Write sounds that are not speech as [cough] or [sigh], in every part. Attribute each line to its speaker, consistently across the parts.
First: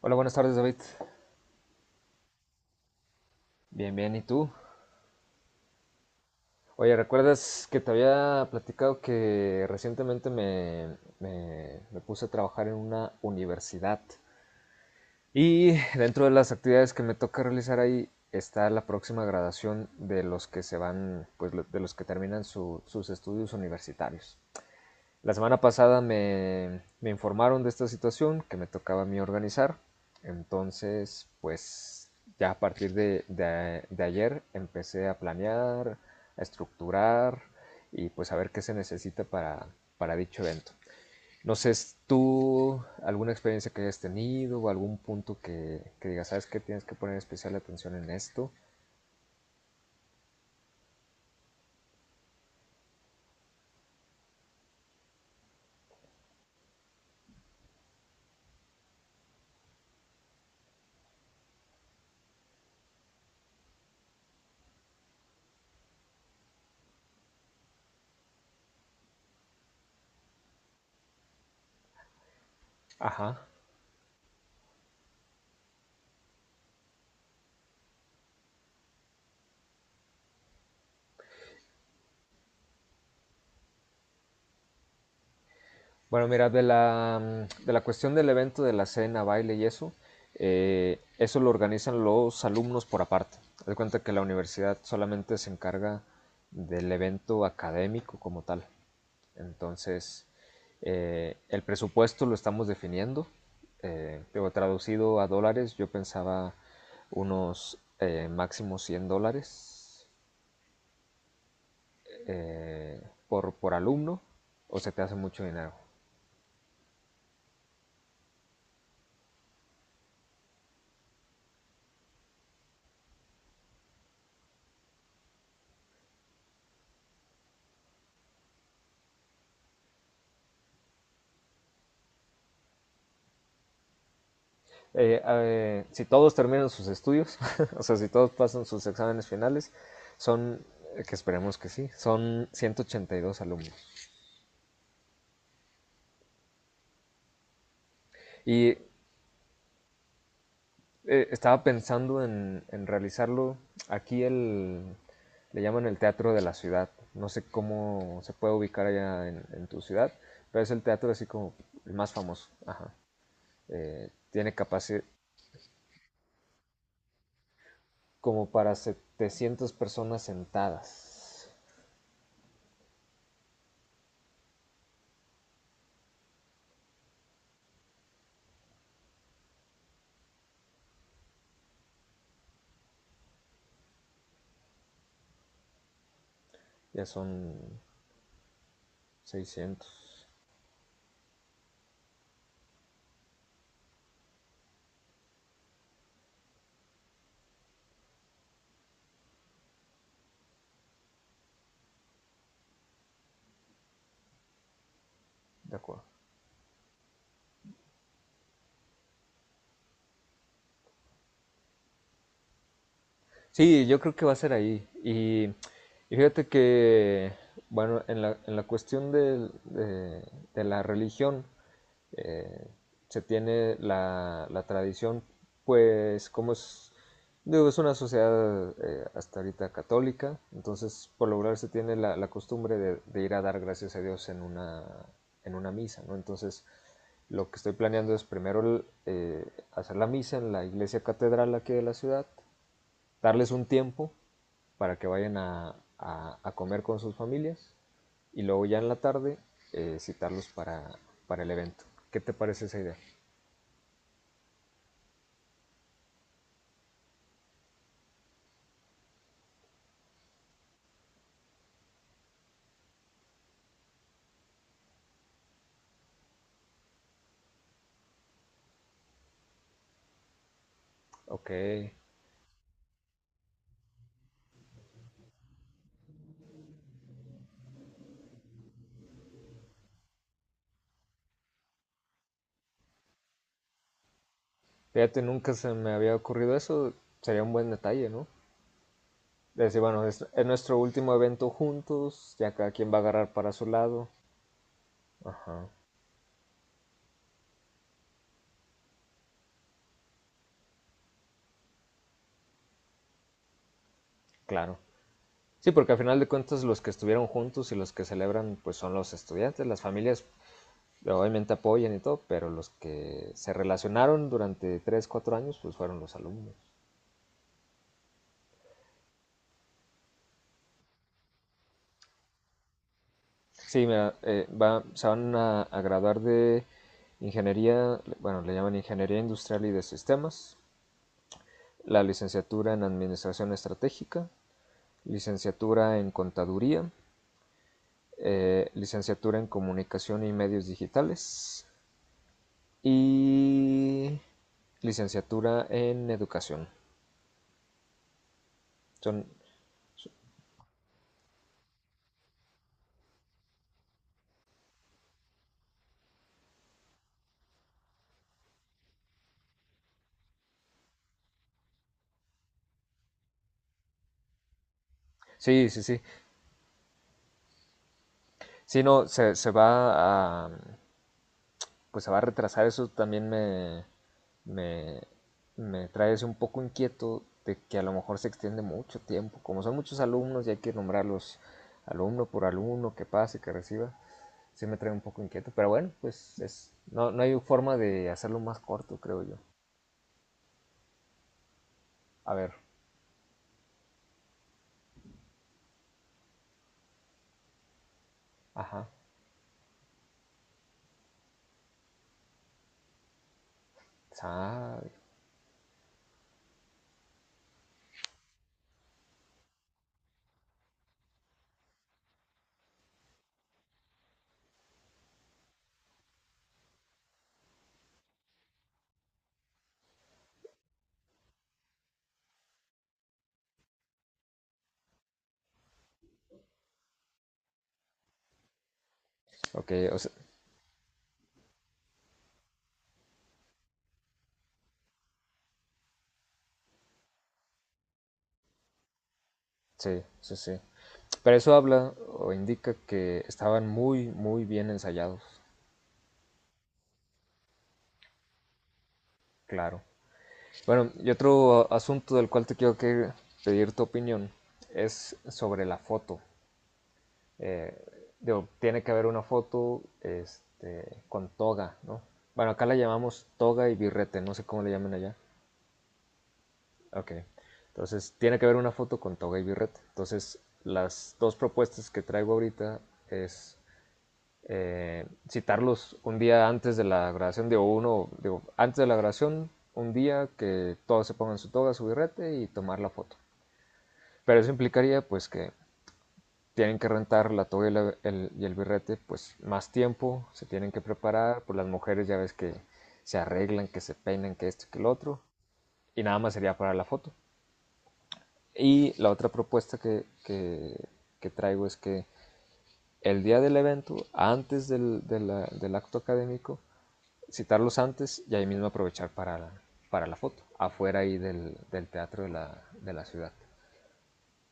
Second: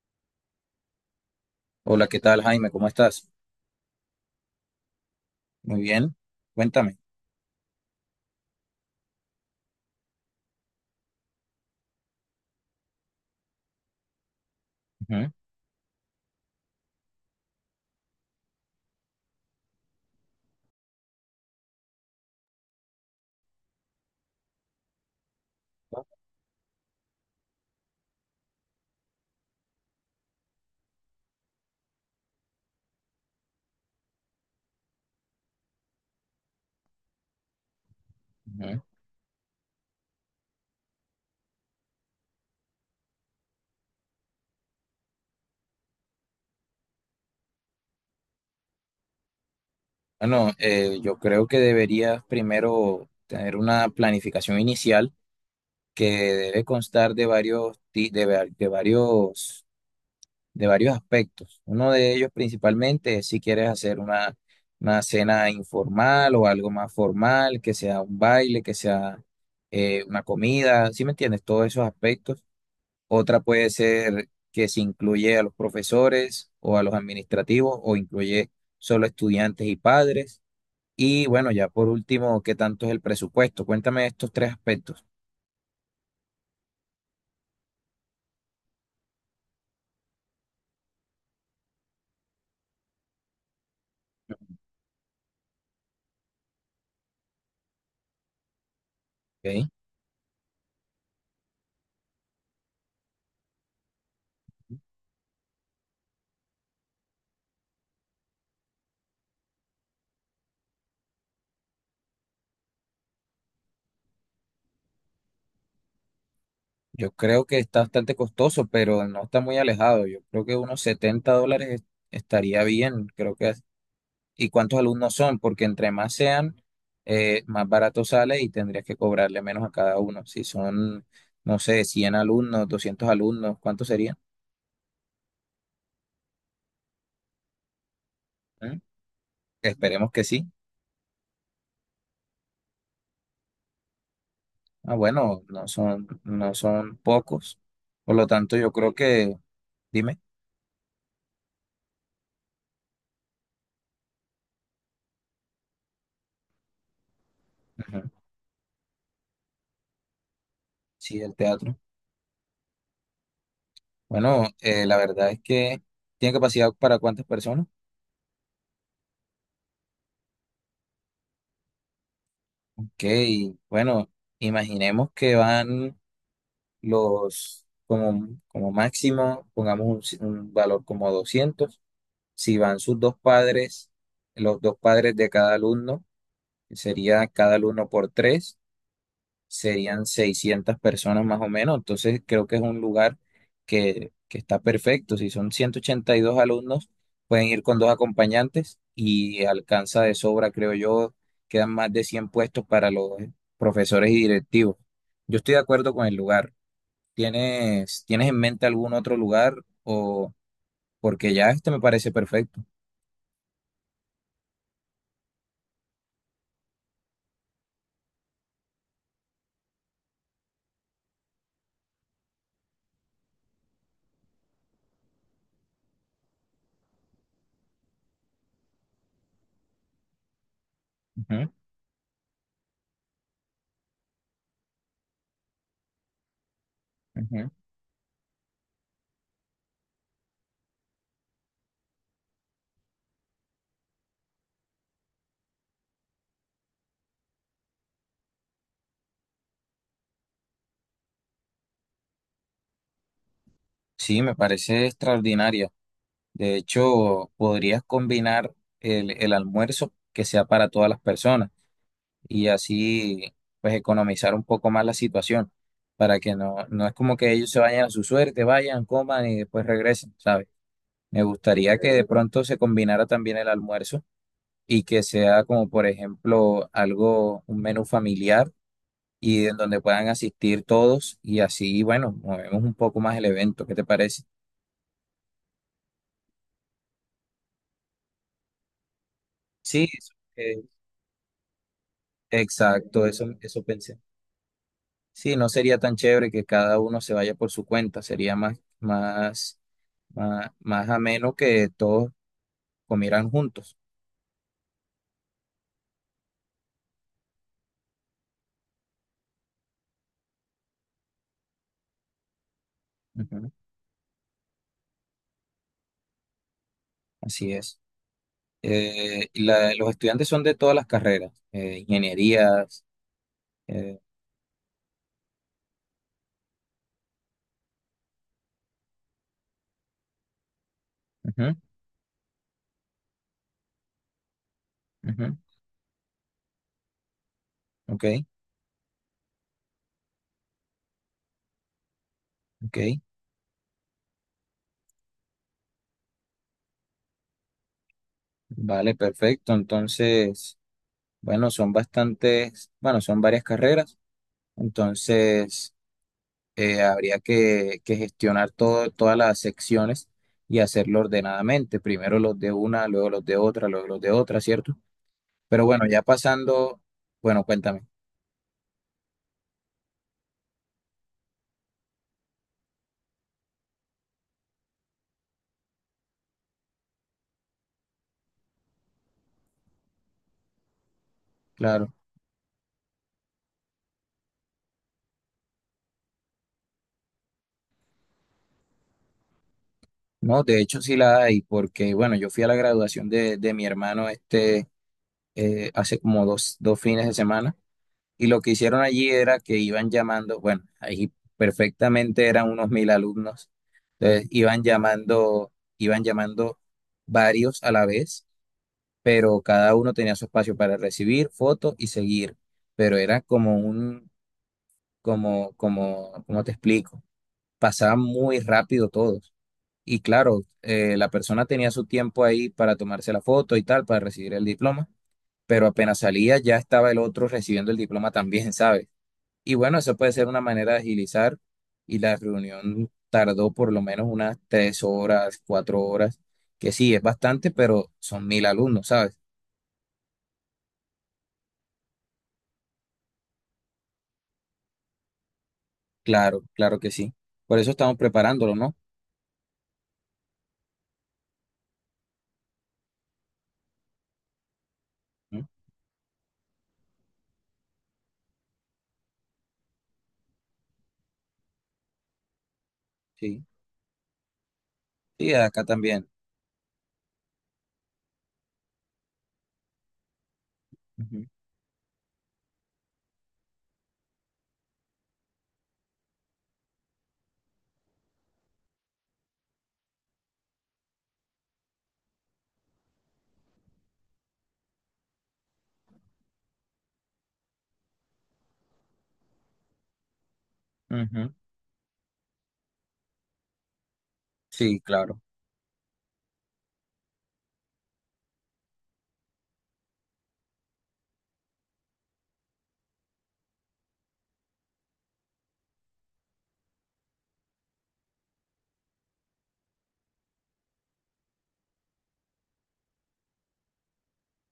Speaker 1: Hola, buenas tardes, David.
Speaker 2: Hola, ¿qué tal, Jaime? ¿Cómo estás?
Speaker 1: Bien, bien, ¿y tú?
Speaker 2: Muy bien,
Speaker 1: Oye,
Speaker 2: cuéntame.
Speaker 1: ¿recuerdas que te había platicado que recientemente me puse a trabajar en una universidad?
Speaker 2: Ujú,
Speaker 1: Y dentro de las actividades que me toca realizar ahí está la próxima graduación de los que se van, de los que terminan sus estudios universitarios. La semana pasada me informaron de esta situación que me tocaba a mí organizar. Entonces, pues ya a partir de ayer empecé a planear, a estructurar y pues a ver qué se
Speaker 2: ujú.
Speaker 1: necesita para dicho evento. No sé, tú alguna experiencia que hayas tenido o algún punto que digas, ¿sabes qué? Tienes que poner especial atención en esto.
Speaker 2: Bueno, yo creo que deberías primero tener una planificación inicial que debe constar de varios, ti- de, va- de varios aspectos. Uno de ellos principalmente es si quieres hacer una cena informal o algo más formal, que sea un baile, que sea una comida, ¿sí me entiendes? Todos esos aspectos. Otra
Speaker 1: Ajá.
Speaker 2: puede ser que se incluye a los profesores o a los administrativos o incluye solo estudiantes y padres. Y bueno, ya por último, ¿qué tanto es el presupuesto? Cuéntame estos tres aspectos,
Speaker 1: Bueno, mira, de la cuestión del evento, de la cena, baile y eso, eso lo organizan los alumnos por aparte. Haz de cuenta que la universidad solamente se encarga del evento académico como tal.
Speaker 2: ¿ok?
Speaker 1: Entonces, el presupuesto lo estamos definiendo. Digo, traducido a dólares, yo pensaba unos máximo 100 dólares eh, por alumno, o se te hace mucho dinero.
Speaker 2: Yo creo que está bastante costoso, pero no está muy alejado. Yo creo que unos $70 estaría bien, ¿Y cuántos alumnos son? Porque entre más sean, más barato sale y tendrías que cobrarle menos a cada uno. No sé, 100 alumnos, 200 alumnos, ¿cuántos serían?
Speaker 1: Si todos terminan sus estudios, [laughs] o sea, si todos pasan
Speaker 2: ¿Mm?
Speaker 1: sus exámenes finales,
Speaker 2: Esperemos que sí.
Speaker 1: son, que esperemos que sí, son 182 alumnos.
Speaker 2: Ah, bueno, no son pocos. Por lo tanto,
Speaker 1: Y
Speaker 2: dime,
Speaker 1: estaba pensando en realizarlo aquí, le llaman el Teatro de la Ciudad. No sé
Speaker 2: ujú.
Speaker 1: cómo se puede ubicar allá en tu ciudad, pero es el teatro
Speaker 2: Sí,
Speaker 1: así
Speaker 2: el
Speaker 1: como
Speaker 2: teatro.
Speaker 1: el más famoso. Ajá.
Speaker 2: Bueno,
Speaker 1: Tiene
Speaker 2: la
Speaker 1: capacidad
Speaker 2: verdad es que tiene capacidad para cuántas personas.
Speaker 1: como para 700 personas sentadas.
Speaker 2: Ok, bueno, imaginemos que van los, como, como máximo, pongamos un valor como 200. Si van sus dos padres, los dos padres de cada alumno, que
Speaker 1: Ya
Speaker 2: sería
Speaker 1: son
Speaker 2: cada alumno por tres.
Speaker 1: 600.
Speaker 2: Serían 600 personas más o menos, entonces creo que es un lugar que está perfecto. Si son 182 alumnos, pueden ir con dos acompañantes y alcanza de sobra, creo yo, quedan más de 100 puestos para los profesores y directivos. Yo estoy de
Speaker 1: De
Speaker 2: acuerdo
Speaker 1: acuerdo.
Speaker 2: con el lugar. ¿Tienes en mente algún otro lugar o porque ya este me parece perfecto?
Speaker 1: Sí, yo creo que va a ser ahí. Y fíjate que, bueno, en en la cuestión de la religión, eh, se tiene la tradición, pues, como es, digo, es una sociedad hasta ahorita católica, entonces por lo
Speaker 2: Ujú,
Speaker 1: regular se tiene la costumbre de ir a dar gracias a Dios en una misa, ¿no? Entonces, lo
Speaker 2: ujú.
Speaker 1: que estoy planeando es primero hacer la misa en la iglesia catedral aquí de la ciudad, darles un tiempo para que vayan a comer con sus familias y luego ya en la tarde citarlos para el evento. ¿Qué te parece esa idea?
Speaker 2: Sí, me parece extraordinaria. De hecho, podrías combinar el almuerzo que sea para todas las personas y así pues economizar un poco más la situación para que no es como que ellos se vayan a su suerte, vayan, coman y después regresen, ¿sabes? Me
Speaker 1: Ok,
Speaker 2: gustaría que de pronto se combinara también el almuerzo y que sea como por ejemplo algo, un menú familiar y en donde puedan asistir todos y así, bueno, movemos un poco más el evento, ¿qué te parece?
Speaker 1: fíjate, nunca se me había ocurrido eso, sería un buen detalle, ¿no? Decir,
Speaker 2: Sí,
Speaker 1: bueno, es nuestro último evento juntos, ya cada quien va a
Speaker 2: exacto,
Speaker 1: agarrar para
Speaker 2: eso
Speaker 1: su
Speaker 2: pensé.
Speaker 1: lado.
Speaker 2: Sí, no
Speaker 1: Ajá,
Speaker 2: sería tan chévere que cada uno se vaya por su cuenta, sería más ameno que todos comieran juntos.
Speaker 1: claro. Sí, porque al final de cuentas los que estuvieron juntos y los que celebran pues son los estudiantes, las familias obviamente apoyan y todo, pero los que
Speaker 2: Ujú,
Speaker 1: se relacionaron durante 3 4 años, pues fueron los alumnos.
Speaker 2: así es. Y los estudiantes son de todas las carreras, ingenierías.
Speaker 1: Sí,
Speaker 2: Eh,
Speaker 1: mira, se van a graduar de ingeniería, bueno, le llaman ingeniería industrial y de sistemas,
Speaker 2: ujú,
Speaker 1: la licenciatura en administración estratégica,
Speaker 2: ujú,
Speaker 1: licenciatura en contaduría,
Speaker 2: ok,
Speaker 1: licenciatura en comunicación y medios digitales
Speaker 2: ok,
Speaker 1: y licenciatura en educación.
Speaker 2: vale,
Speaker 1: Son,
Speaker 2: perfecto. Entonces, bueno, son bastantes, bueno, son varias carreras. Entonces, que gestionar todo, todas las secciones y hacerlo ordenadamente. Primero los de una, luego los de otra, luego los de otra, ¿cierto? Pero
Speaker 1: sí, sí,
Speaker 2: bueno,
Speaker 1: sí.
Speaker 2: ya pasando, bueno, cuéntame,
Speaker 1: Sí, no, se va a, pues se va a retrasar, eso también me me trae ese un poco inquieto de que a lo mejor se extiende mucho tiempo. Como son muchos alumnos y hay que nombrarlos
Speaker 2: claro.
Speaker 1: alumno por alumno, que pase, que reciba, sí me trae un poco inquieto. Pero bueno, pues es, no, no hay forma de hacerlo más corto, creo yo.
Speaker 2: No, de hecho sí la hay, porque bueno, yo
Speaker 1: A
Speaker 2: fui a
Speaker 1: ver,
Speaker 2: la graduación de mi hermano este hace como dos fines de semana y lo que hicieron
Speaker 1: ajá,
Speaker 2: allí era que iban llamando, bueno, ahí perfectamente eran unos 1000 alumnos, entonces
Speaker 1: sabe.
Speaker 2: iban llamando varios a la vez pero cada uno tenía su espacio para recibir fotos y seguir, pero era como ¿cómo te explico? Pasaba muy rápido todos. Y claro, la persona tenía su tiempo ahí para tomarse la foto y tal, para recibir el diploma, pero apenas salía ya estaba el otro recibiendo el diploma también, [laughs] ¿sabes? Y
Speaker 1: Ok,
Speaker 2: bueno, eso
Speaker 1: o sea,
Speaker 2: puede ser una manera de agilizar y la reunión tardó por lo menos unas 3 horas, 4 horas, que sí, es bastante, pero son 1000 alumnos, ¿sabes?
Speaker 1: sí, sí, sí. Pero eso habla o indica que estaban muy, muy bien ensayados,
Speaker 2: Claro, claro que sí. Por eso estamos preparándolo, ¿no?
Speaker 1: claro. Bueno, y otro asunto del cual te quiero que pedir tu opinión es
Speaker 2: ¿Mm?
Speaker 1: sobre la foto. Eh, Digo, tiene que haber una foto este, con toga, ¿no? Bueno, acá la llamamos
Speaker 2: Sí,
Speaker 1: toga y birrete, no sé cómo le llaman allá.
Speaker 2: sí, acá también.
Speaker 1: Ok, entonces tiene que haber una foto con toga y birrete. Entonces, las
Speaker 2: Ujú,
Speaker 1: dos propuestas que traigo ahorita es citarlos un día antes de la grabación, digo, uno, digo, antes de la grabación, un día que todos se pongan su toga, su birrete y tomar la foto. Pero eso implicaría pues que tienen que rentar la toga y y el birrete pues más tiempo, se tienen que
Speaker 2: ujú.
Speaker 1: preparar, pues las mujeres ya ves que se arreglan, que se peinan, que esto, que
Speaker 2: Sí,
Speaker 1: lo otro,
Speaker 2: claro,
Speaker 1: y nada más sería para la foto. Y la otra propuesta que traigo es que el día del evento, antes del, de la- del acto académico, citarlos antes y ahí mismo aprovechar para para la foto, afuera ahí del teatro de de la ciudad.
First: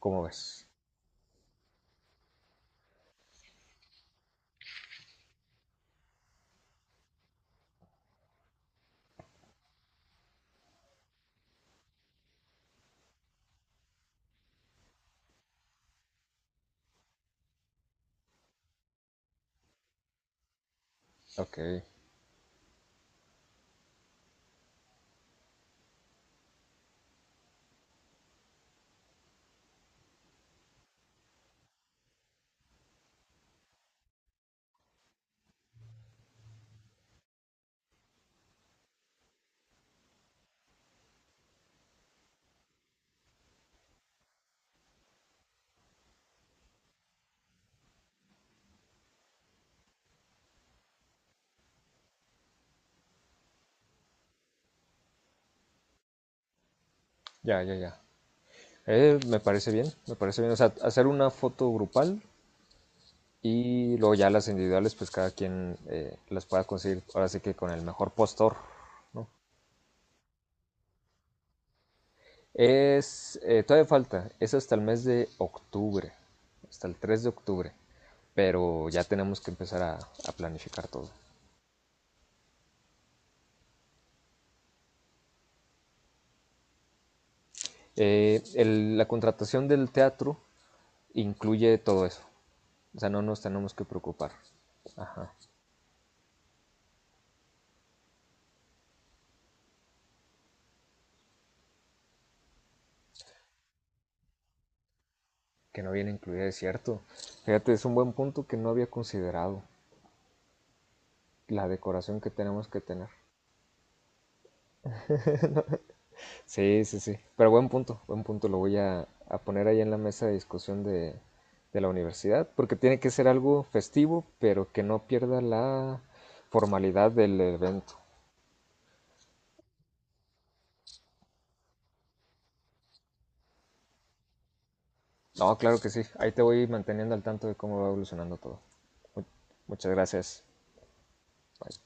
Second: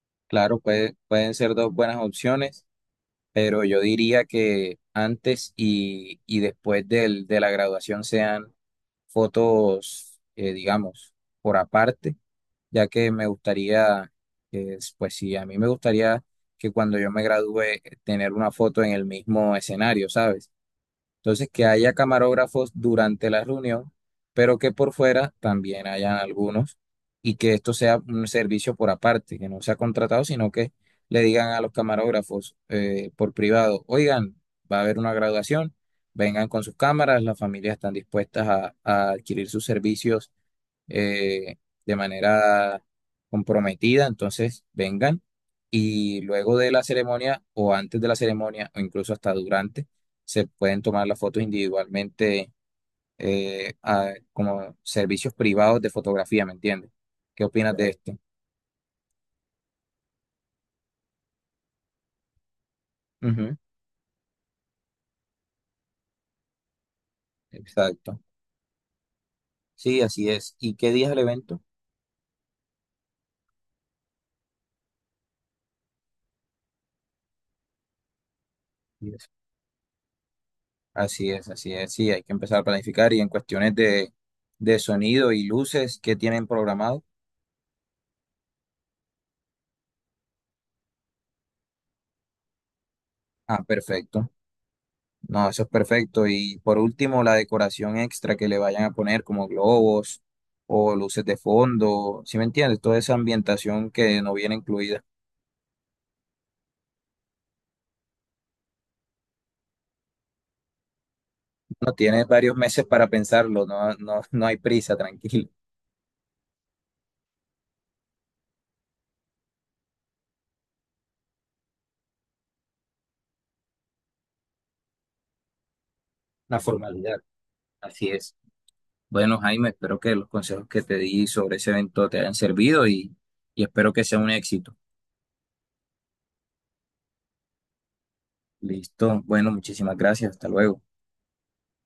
Speaker 1: ¿Cómo
Speaker 2: claro,
Speaker 1: ves?
Speaker 2: pueden ser dos buenas opciones, pero yo diría que antes y después de la graduación sean fotos, digamos, por aparte, ya que me gustaría, pues sí, a mí me gustaría que cuando yo me gradúe tener una foto en el mismo escenario, ¿sabes? Entonces,
Speaker 1: Ok,
Speaker 2: que haya camarógrafos durante la reunión, pero que por fuera también hayan algunos y que esto sea un servicio por aparte, que no sea contratado, sino que le digan a los camarógrafos por privado, oigan, va a haber una graduación, vengan con sus cámaras, las familias están dispuestas a adquirir sus servicios eh, de manera comprometida, entonces vengan y luego de la ceremonia o antes de la ceremonia o incluso hasta durante, se pueden tomar las fotos individualmente como servicios privados de fotografía, ¿me entiendes? ¿Qué
Speaker 1: ya, ya,
Speaker 2: opinas de Claro
Speaker 1: ya.
Speaker 2: esto?
Speaker 1: Me parece bien, me parece bien. O sea, hacer una foto grupal
Speaker 2: Ujú,
Speaker 1: y luego ya las individuales, pues cada quien las pueda conseguir. Ahora sí que con el mejor
Speaker 2: exacto.
Speaker 1: postor, ¿no?
Speaker 2: Sí, así es. ¿Y qué día es el evento?
Speaker 1: Es, todavía falta, es hasta el mes de octubre, hasta el 3 de octubre, pero ya
Speaker 2: Y
Speaker 1: tenemos que empezar a planificar todo.
Speaker 2: así es, así es. Sí, hay que empezar a planificar y en cuestiones de sonido y luces que tienen programado.
Speaker 1: La contratación del teatro incluye todo eso, o sea, no nos
Speaker 2: Ah,
Speaker 1: tenemos que
Speaker 2: perfecto.
Speaker 1: preocupar. Ajá,
Speaker 2: No, eso es perfecto. Y por último, la decoración extra que le vayan a poner, como globos o luces de fondo, ¿sí me entiendes? Toda esa ambientación que no viene incluida.
Speaker 1: que no viene incluida, es cierto. Fíjate, es un buen punto que no había considerado. La
Speaker 2: No
Speaker 1: decoración
Speaker 2: tienes
Speaker 1: que
Speaker 2: varios
Speaker 1: tenemos que
Speaker 2: meses
Speaker 1: tener.
Speaker 2: para pensarlo, no, no, no hay prisa, tranquilo.
Speaker 1: Sí, sí, sí. Pero buen punto, buen punto. Lo voy a poner ahí en la mesa de discusión de la universidad, porque tiene que ser algo festivo, pero que no pierda la
Speaker 2: [laughs] una
Speaker 1: formalidad
Speaker 2: formalidad,
Speaker 1: del evento.
Speaker 2: así es. Bueno, Jaime, espero que los consejos que te di sobre ese evento te hayan servido y espero que sea un éxito.
Speaker 1: No, claro que sí. Ahí te voy manteniendo al tanto de cómo va evolucionando todo.
Speaker 2: Listo.
Speaker 1: Mu-
Speaker 2: Bueno,
Speaker 1: Muchas
Speaker 2: muchísimas gracias.
Speaker 1: gracias.
Speaker 2: Hasta luego.
Speaker 1: Bye.